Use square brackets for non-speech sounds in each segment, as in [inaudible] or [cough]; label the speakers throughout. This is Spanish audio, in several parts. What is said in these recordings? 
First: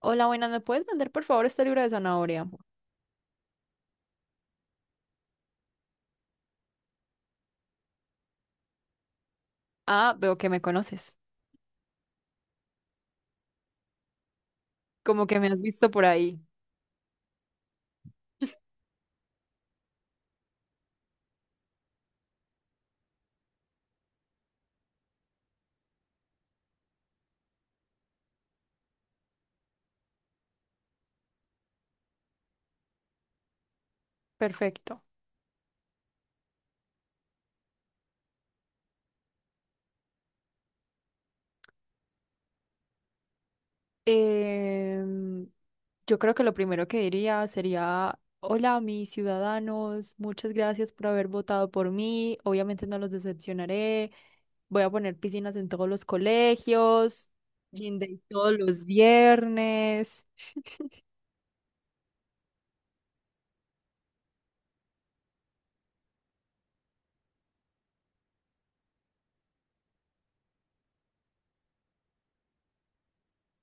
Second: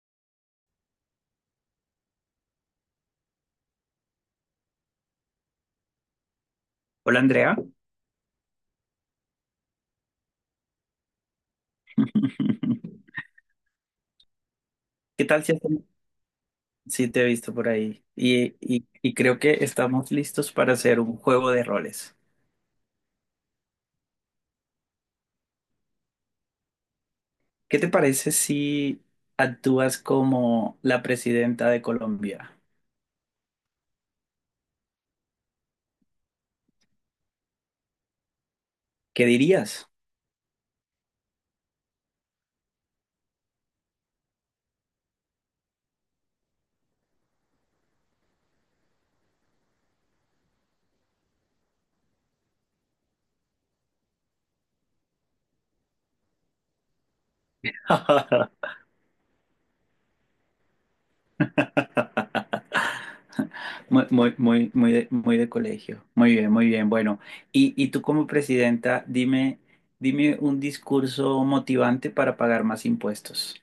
Speaker 1: Hola, buenas, ¿me puedes vender por favor este libro de zanahoria?
Speaker 2: Hola Andrea,
Speaker 1: Ah, veo que me conoces,
Speaker 2: [laughs] ¿qué
Speaker 1: como que
Speaker 2: tal
Speaker 1: me
Speaker 2: si,
Speaker 1: has
Speaker 2: hacemos-
Speaker 1: visto por ahí.
Speaker 2: si te he visto por ahí? Y creo que estamos listos para hacer un juego de roles. ¿Qué te parece si actúas como la presidenta de Colombia?
Speaker 1: Perfecto.
Speaker 2: ¿Qué dirías?
Speaker 1: Em, yo creo que lo primero que diría sería, hola, mis ciudadanos, muchas gracias por haber votado por mí, obviamente no los decepcionaré, voy a poner piscinas en todos los colegios, gym day todos
Speaker 2: [laughs]
Speaker 1: los viernes.
Speaker 2: Muy, muy, muy, muy de colegio. Muy bien, muy bien. Bueno, y tú como presidenta, dime un discurso motivante para pagar más impuestos.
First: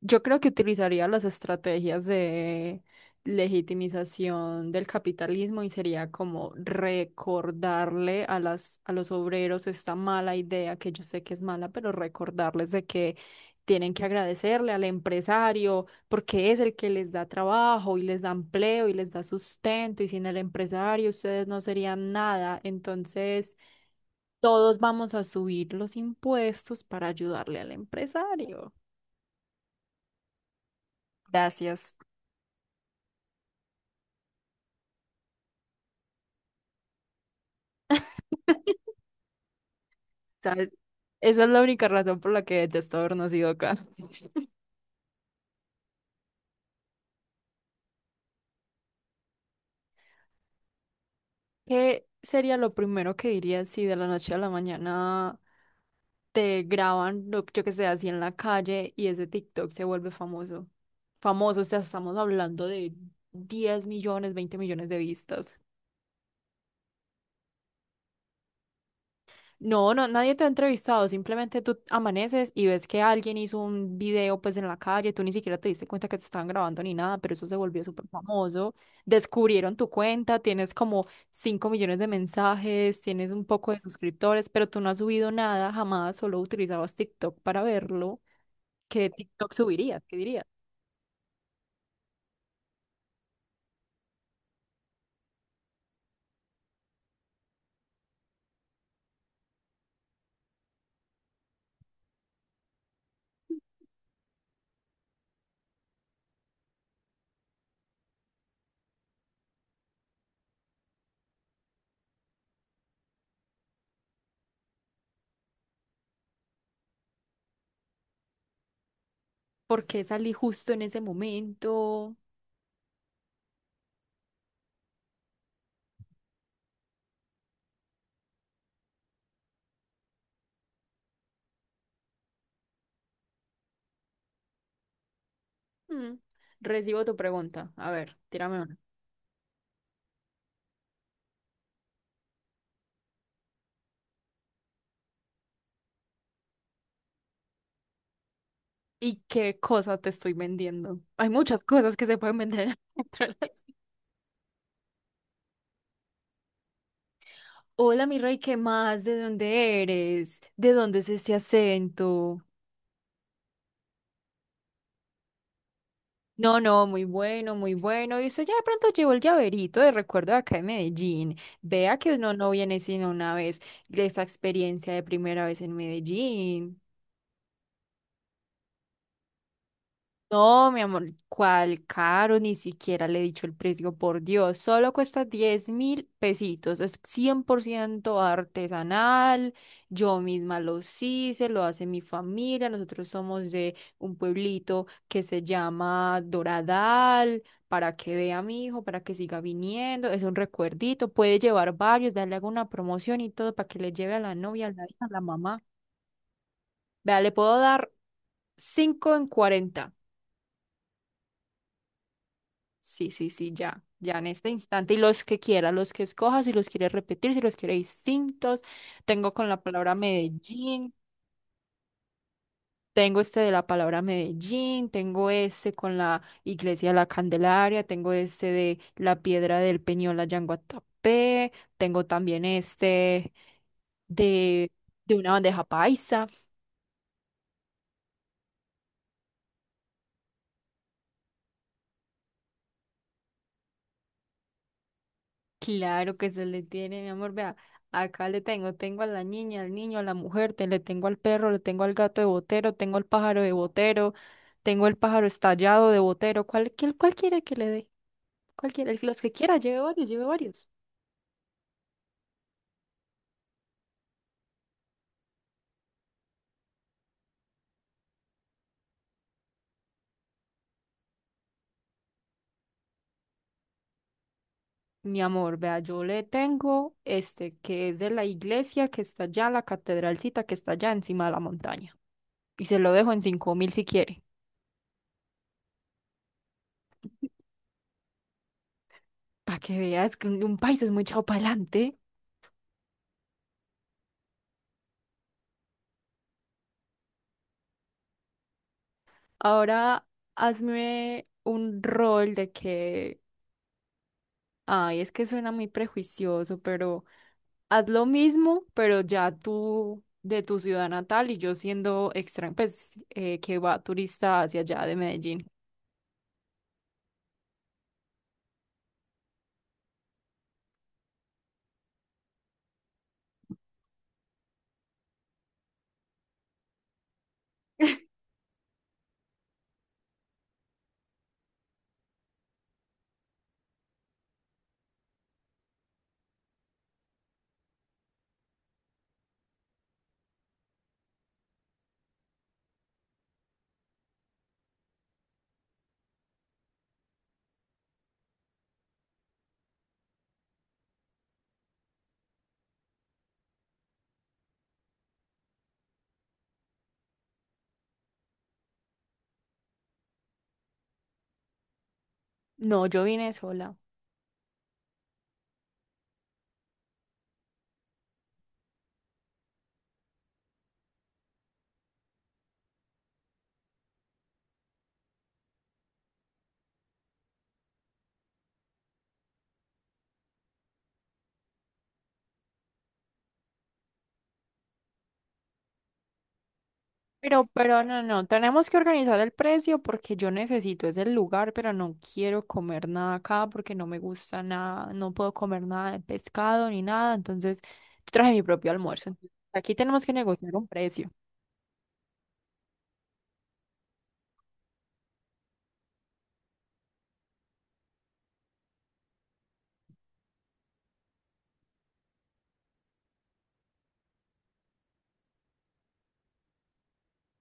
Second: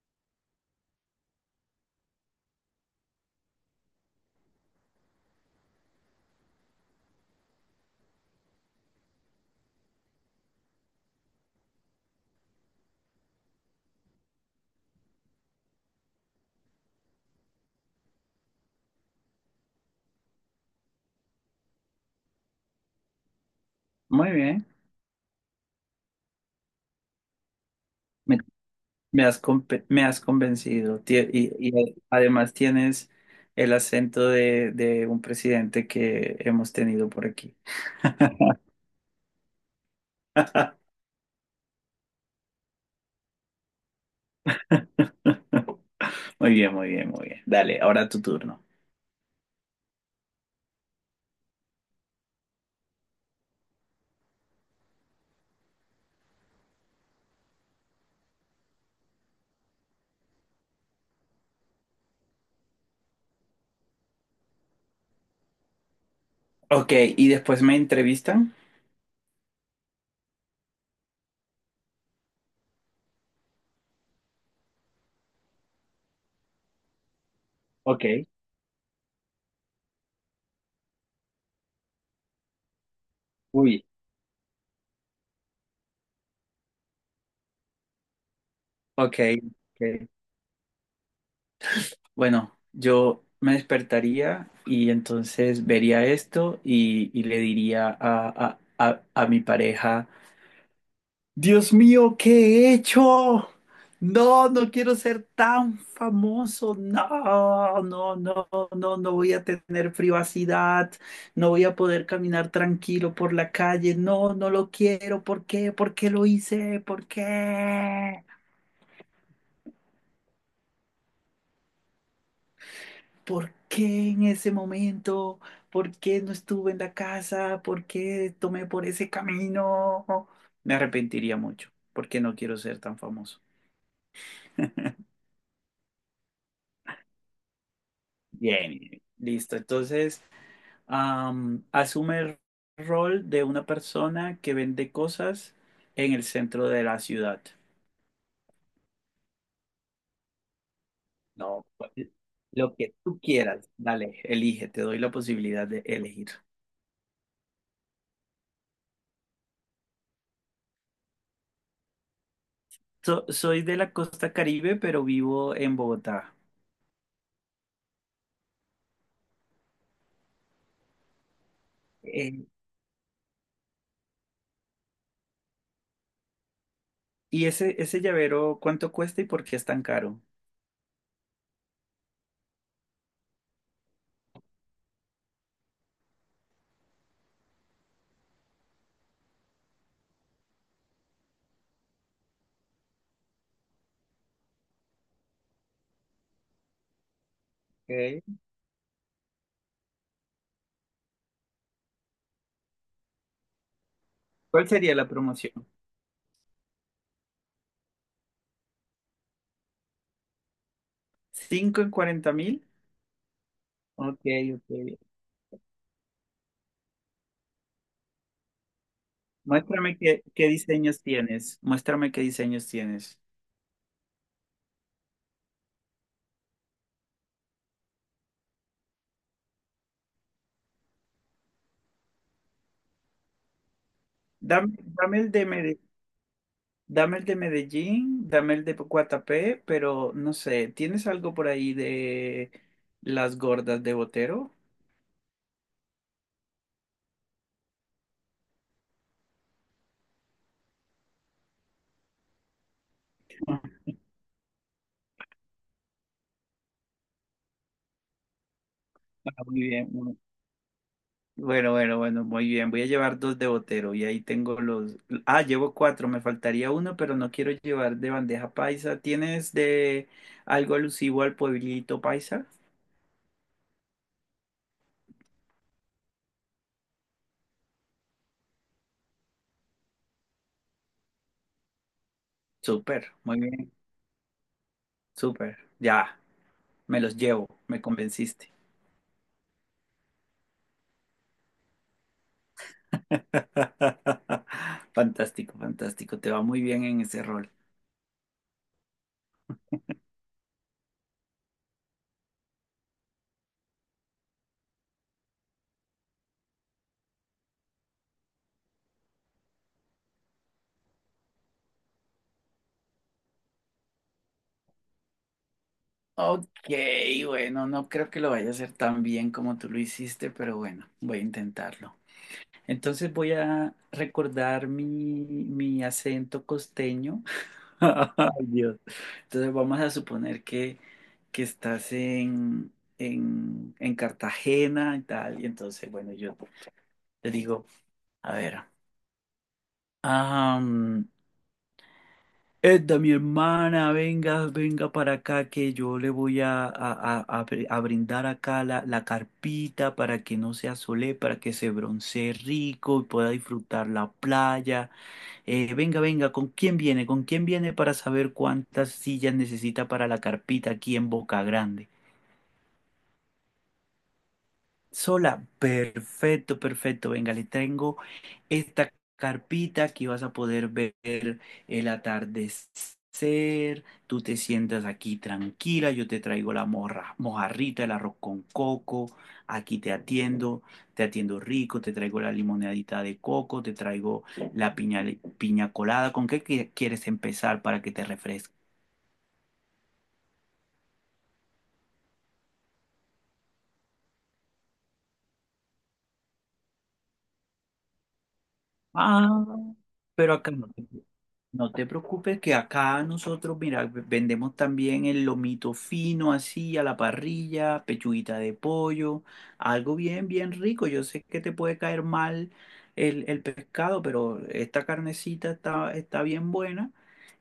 Speaker 1: Yo creo que utilizaría las estrategias de legitimización del capitalismo y sería como recordarle a los obreros esta mala idea que yo sé que es mala, pero recordarles de que tienen que agradecerle al empresario porque es el que les da trabajo y les da empleo y les da sustento y sin el empresario ustedes no serían nada. Entonces
Speaker 2: Muy bien.
Speaker 1: todos vamos a subir los impuestos para ayudarle al empresario.
Speaker 2: Me has convencido Y
Speaker 1: Gracias.
Speaker 2: además tienes el acento de un presidente que hemos tenido por aquí.
Speaker 1: ¿Sabes? Esa es la única razón por la que detesto haber nacido acá. [laughs]
Speaker 2: Muy bien, muy bien, muy bien. Dale, ahora tu turno.
Speaker 1: ¿Qué sería lo primero que dirías si de la noche a la mañana te graban, yo que sé, así en la calle y ese TikTok se vuelve famoso? Famoso, o sea, estamos hablando de 10 millones, 20 millones de vistas.
Speaker 2: Ok, y después me entrevistan.
Speaker 1: No, no, nadie te ha entrevistado, simplemente tú amaneces y ves que alguien hizo un video pues en la calle, tú ni siquiera te diste cuenta que te estaban grabando ni nada, pero eso se volvió
Speaker 2: Ok,
Speaker 1: súper famoso, descubrieron tu cuenta, tienes como 5 millones de mensajes, tienes un poco de
Speaker 2: uy,
Speaker 1: suscriptores, pero tú no has subido nada jamás, solo utilizabas TikTok para verlo. ¿Qué
Speaker 2: ok,
Speaker 1: TikTok subirías?
Speaker 2: ok.
Speaker 1: ¿Qué dirías?
Speaker 2: Bueno, yo me despertaría y entonces vería esto y le diría a mi pareja. Dios mío, ¿qué he hecho? No, no quiero ser tan famoso. No, no, no, no, no voy a tener privacidad. No voy a poder caminar tranquilo por la calle. No, no lo quiero. ¿Por qué? ¿Por qué lo hice? ¿Por qué?
Speaker 1: ¿Por qué salí justo en ese momento?
Speaker 2: ¿Por qué en ese momento? ¿Por qué no estuve en la casa? ¿Por qué tomé por ese camino? Me arrepentiría mucho porque no quiero ser tan famoso.
Speaker 1: Mm, recibo tu pregunta, a ver, tírame una.
Speaker 2: Bien, listo. Entonces, asume el rol de una persona que vende cosas en el centro de la ciudad.
Speaker 1: ¿Y qué cosa te estoy vendiendo? Hay muchas
Speaker 2: No, pues,
Speaker 1: cosas que se pueden vender
Speaker 2: lo que
Speaker 1: [laughs]
Speaker 2: tú
Speaker 1: dentro de las-
Speaker 2: quieras, dale. Elige, te doy la posibilidad de elegir.
Speaker 1: Hola, mi rey, ¿qué más? ¿De dónde eres? ¿De dónde es este acento?
Speaker 2: Soy de la costa Caribe, pero vivo en Bogotá.
Speaker 1: No, no, muy bueno, muy bueno. Y usted ya de pronto llevó el llaverito de recuerdo de acá de Medellín. Vea que uno
Speaker 2: Eh,
Speaker 1: no viene sino una vez. Esa experiencia de primera vez en Medellín.
Speaker 2: ¿Y ese llavero cuánto cuesta y por qué es tan caro?
Speaker 1: No, mi amor, cuál caro, ni siquiera le he dicho el precio, por Dios, solo cuesta 10.000 pesitos, es 100% artesanal, yo misma lo hice, lo hace mi familia, nosotros somos de un pueblito que se llama Doradal, para que
Speaker 2: Ok.
Speaker 1: vea a mi hijo, para que siga viniendo, es un recuerdito, puede llevar varios, darle alguna promoción y todo para que le lleve a la novia,
Speaker 2: ¿Cuál
Speaker 1: a la
Speaker 2: sería
Speaker 1: hija,
Speaker 2: la
Speaker 1: a la
Speaker 2: promoción?
Speaker 1: mamá. Vea, le puedo dar 5 en 40.
Speaker 2: ¿Cinco en 40.000?
Speaker 1: Sí, sí, sí, ya, ya
Speaker 2: Ok,
Speaker 1: en este
Speaker 2: ok.
Speaker 1: instante. Y los que quiera, los que escoja, si los quiere repetir, si los quiere distintos. Tengo con la palabra
Speaker 2: Muéstrame qué
Speaker 1: Medellín,
Speaker 2: diseños tienes. Muéstrame qué diseños tienes.
Speaker 1: tengo este de la palabra Medellín, tengo este con la iglesia de la Candelaria, tengo este de la piedra del Peñol allá en Guatapé, tengo también este de,
Speaker 2: Dame,
Speaker 1: de
Speaker 2: dame el
Speaker 1: una
Speaker 2: de
Speaker 1: bandeja
Speaker 2: Medellín.
Speaker 1: paisa.
Speaker 2: Dame el de Medellín, dame el de Guatapé, pero no sé, ¿tienes algo por ahí de las gordas de Botero?
Speaker 1: Claro que se le tiene, mi amor, vea, acá le tengo, tengo a la niña, al niño, a la mujer, te, le tengo al perro, le tengo al gato de Botero, tengo al pájaro de Botero, tengo el pájaro estallado de Botero, ¿cuál quiere que le dé? Cualquiera, los que
Speaker 2: Ah,
Speaker 1: quiera,
Speaker 2: muy
Speaker 1: lleve
Speaker 2: bien.
Speaker 1: varios, lleve varios.
Speaker 2: Bueno, bueno, bueno, muy bien. Voy a llevar dos de Botero y ahí tengo los... Ah, llevo cuatro, me faltaría uno, pero no quiero llevar de bandeja paisa. ¿Tienes de algo alusivo al pueblito paisa?
Speaker 1: Mi amor, vea, yo le tengo este que es de la iglesia que está allá, la catedralcita que está allá encima de la montaña. Y se lo
Speaker 2: Súper,
Speaker 1: dejo en
Speaker 2: muy
Speaker 1: cinco
Speaker 2: bien.
Speaker 1: mil si quiere.
Speaker 2: Súper. Ya, me los llevo, me convenciste.
Speaker 1: Para que veas que un país es muy echado para adelante.
Speaker 2: [laughs] Fantástico, fantástico. Te va muy bien en ese rol.
Speaker 1: Ahora hazme un rol de que, ay, es que suena muy prejuicioso, pero haz lo mismo, pero ya tú de tu ciudad natal y yo siendo extranjero, pues que va turista hacia allá de Medellín.
Speaker 2: Ok, bueno, no creo que lo vaya a hacer tan bien como tú lo hiciste, pero bueno, voy a intentarlo. Entonces voy a recordar mi acento costeño. [laughs]
Speaker 1: [laughs]
Speaker 2: Ay, Dios. Entonces vamos a suponer que estás en, en Cartagena y tal. Y entonces, bueno, yo te digo, a ver, Edda, mi hermana, venga, venga para acá que yo le voy a brindar acá la carpita para que no se asole, para que se broncee rico y pueda disfrutar la playa. Venga, venga, ¿con quién viene? ¿Con quién viene para saber cuántas sillas necesita para la carpita aquí en Boca Grande?
Speaker 1: No, yo vine sola.
Speaker 2: Sola, perfecto, perfecto. Venga, le tengo esta carpita, aquí vas a poder ver el atardecer. Tú te sientas aquí tranquila, yo te traigo la morra, mojarrita, el arroz con coco. Aquí te atiendo rico, te traigo la limonadita de coco, te traigo la piña, piña colada. ¿Con qué quieres
Speaker 1: Pero,
Speaker 2: empezar
Speaker 1: pero
Speaker 2: para que
Speaker 1: no,
Speaker 2: te
Speaker 1: no,
Speaker 2: refresque?
Speaker 1: tenemos que organizar el precio porque yo necesito ese lugar, pero no quiero comer nada acá porque no me gusta nada, no puedo comer nada de pescado ni nada, entonces yo traje mi propio almuerzo. Entonces,
Speaker 2: Ah,
Speaker 1: aquí tenemos que
Speaker 2: pero acá
Speaker 1: negociar un
Speaker 2: no.
Speaker 1: precio.
Speaker 2: No te preocupes que acá nosotros, mira, vendemos también el lomito fino así a la parrilla, pechuguita de pollo, algo bien, bien rico. Yo sé que te puede caer mal el pescado, pero esta carnecita está bien buena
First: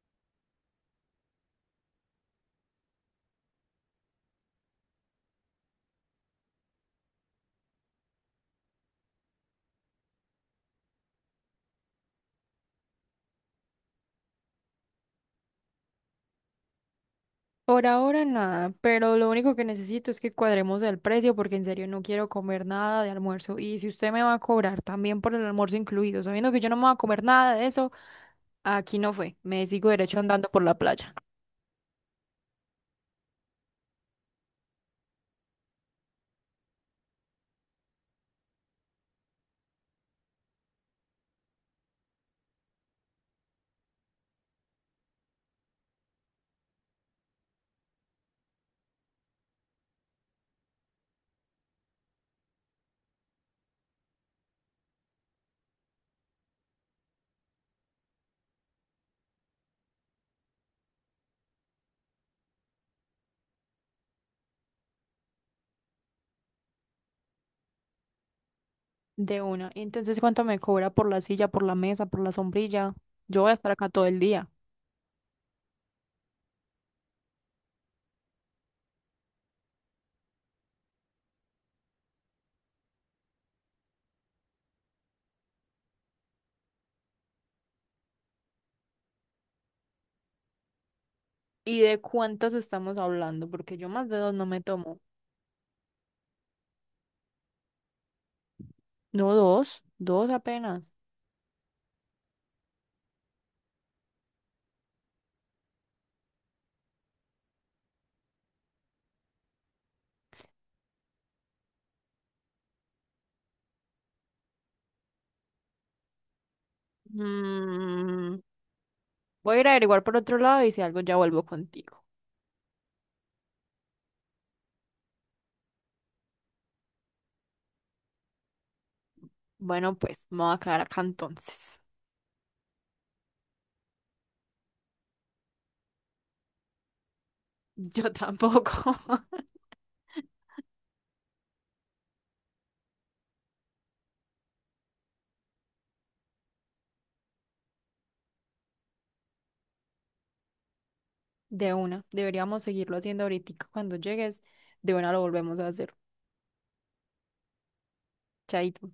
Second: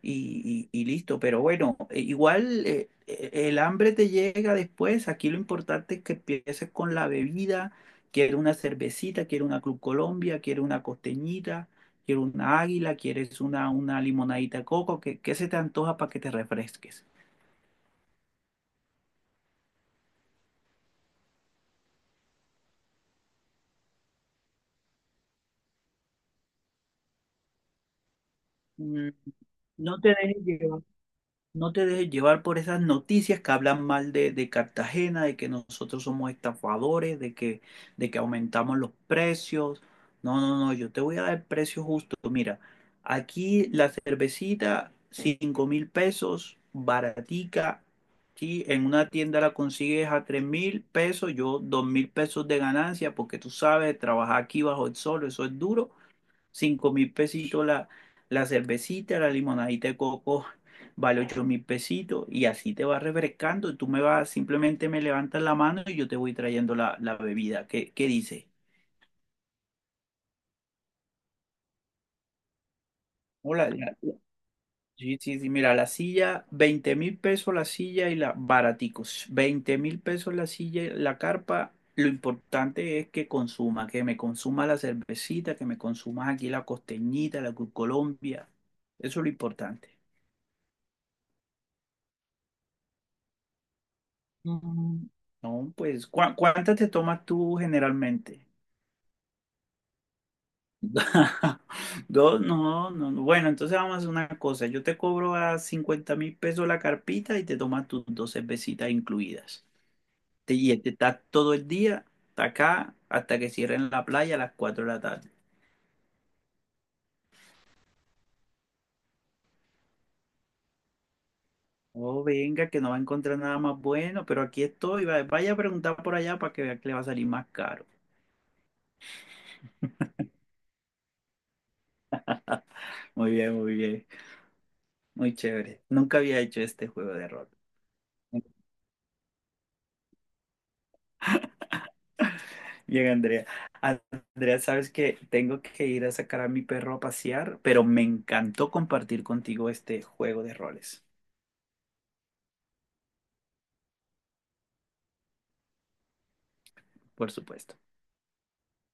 Speaker 2: y listo. Pero bueno, igual el hambre te llega después. Aquí lo importante es que empieces con la bebida. Quiero una cervecita, quiero una Club Colombia, quiero una costeñita. Quiero una águila, quieres una limonadita de coco, ¿qué se te antoja para que te refresques?
Speaker 1: Por ahora nada, pero lo único que necesito es que cuadremos el precio porque en serio no quiero comer nada de almuerzo. Y si usted me va a cobrar también por el almuerzo incluido, sabiendo que yo no me voy a comer nada de eso, aquí
Speaker 2: Mm.
Speaker 1: no fue, me sigo
Speaker 2: No te
Speaker 1: derecho
Speaker 2: dejes
Speaker 1: andando por la
Speaker 2: llevar.
Speaker 1: playa.
Speaker 2: No te dejes llevar por esas noticias que hablan mal de Cartagena, de que nosotros somos estafadores, de que aumentamos los precios. No, no, no, yo te voy a dar el precio justo. Mira, aquí la cervecita, 5.000 pesos, baratica. ¿Sí? En una tienda la consigues a 3.000 pesos, yo 2.000 pesos de ganancia, porque tú sabes, trabajar aquí bajo el sol, eso es duro. 5.000 pesitos la cervecita, la limonadita de coco vale 8.000 pesitos y así te vas refrescando. Tú me vas, simplemente me levantas la mano y yo te voy trayendo la bebida. ¿Qué dice?
Speaker 1: De una. Y entonces, ¿cuánto me cobra por la silla, por la mesa, por la sombrilla? Yo voy a
Speaker 2: Hola,
Speaker 1: estar acá
Speaker 2: la-
Speaker 1: todo el día.
Speaker 2: sí, sí, sí, mira, la silla, 20.000 pesos la silla y la baraticos, 20.000 pesos la silla y la carpa. Lo importante es que consuma, que me consuma la cervecita, que me consumas aquí la costeñita, la Cruz Colombia. Eso es lo importante.
Speaker 1: ¿Y de cuántas estamos hablando? Porque yo más de dos no me tomo.
Speaker 2: Mm. No, pues, ¿cuántas te tomas tú generalmente?
Speaker 1: No, dos, dos apenas.
Speaker 2: [laughs] Dos, no, no, no. Bueno, entonces vamos a hacer una cosa. Yo te cobro a 50.000 pesos la carpita y te tomas tus dos cervecitas incluidas. Y te estás todo el día hasta acá hasta que cierren la playa a las 4 de la tarde.
Speaker 1: Mm, voy a ir a averiguar por otro lado y si algo ya vuelvo contigo.
Speaker 2: Oh, venga, que no va a encontrar nada más bueno, pero aquí estoy. Vaya a preguntar por allá para que vea que le va a salir más caro.
Speaker 1: Bueno, pues me voy a quedar acá entonces.
Speaker 2: [laughs] Muy bien, muy bien. Muy chévere. Nunca había hecho este juego de rol.
Speaker 1: Yo tampoco. [laughs]
Speaker 2: Bien, Andrea. Andrea, sabes que tengo que ir a sacar a mi perro a pasear, pero me encantó compartir contigo este juego de roles,
Speaker 1: De una. Deberíamos seguirlo haciendo ahorita. Cuando llegues, de una lo volvemos a hacer.
Speaker 2: por supuesto.
Speaker 1: Chaito.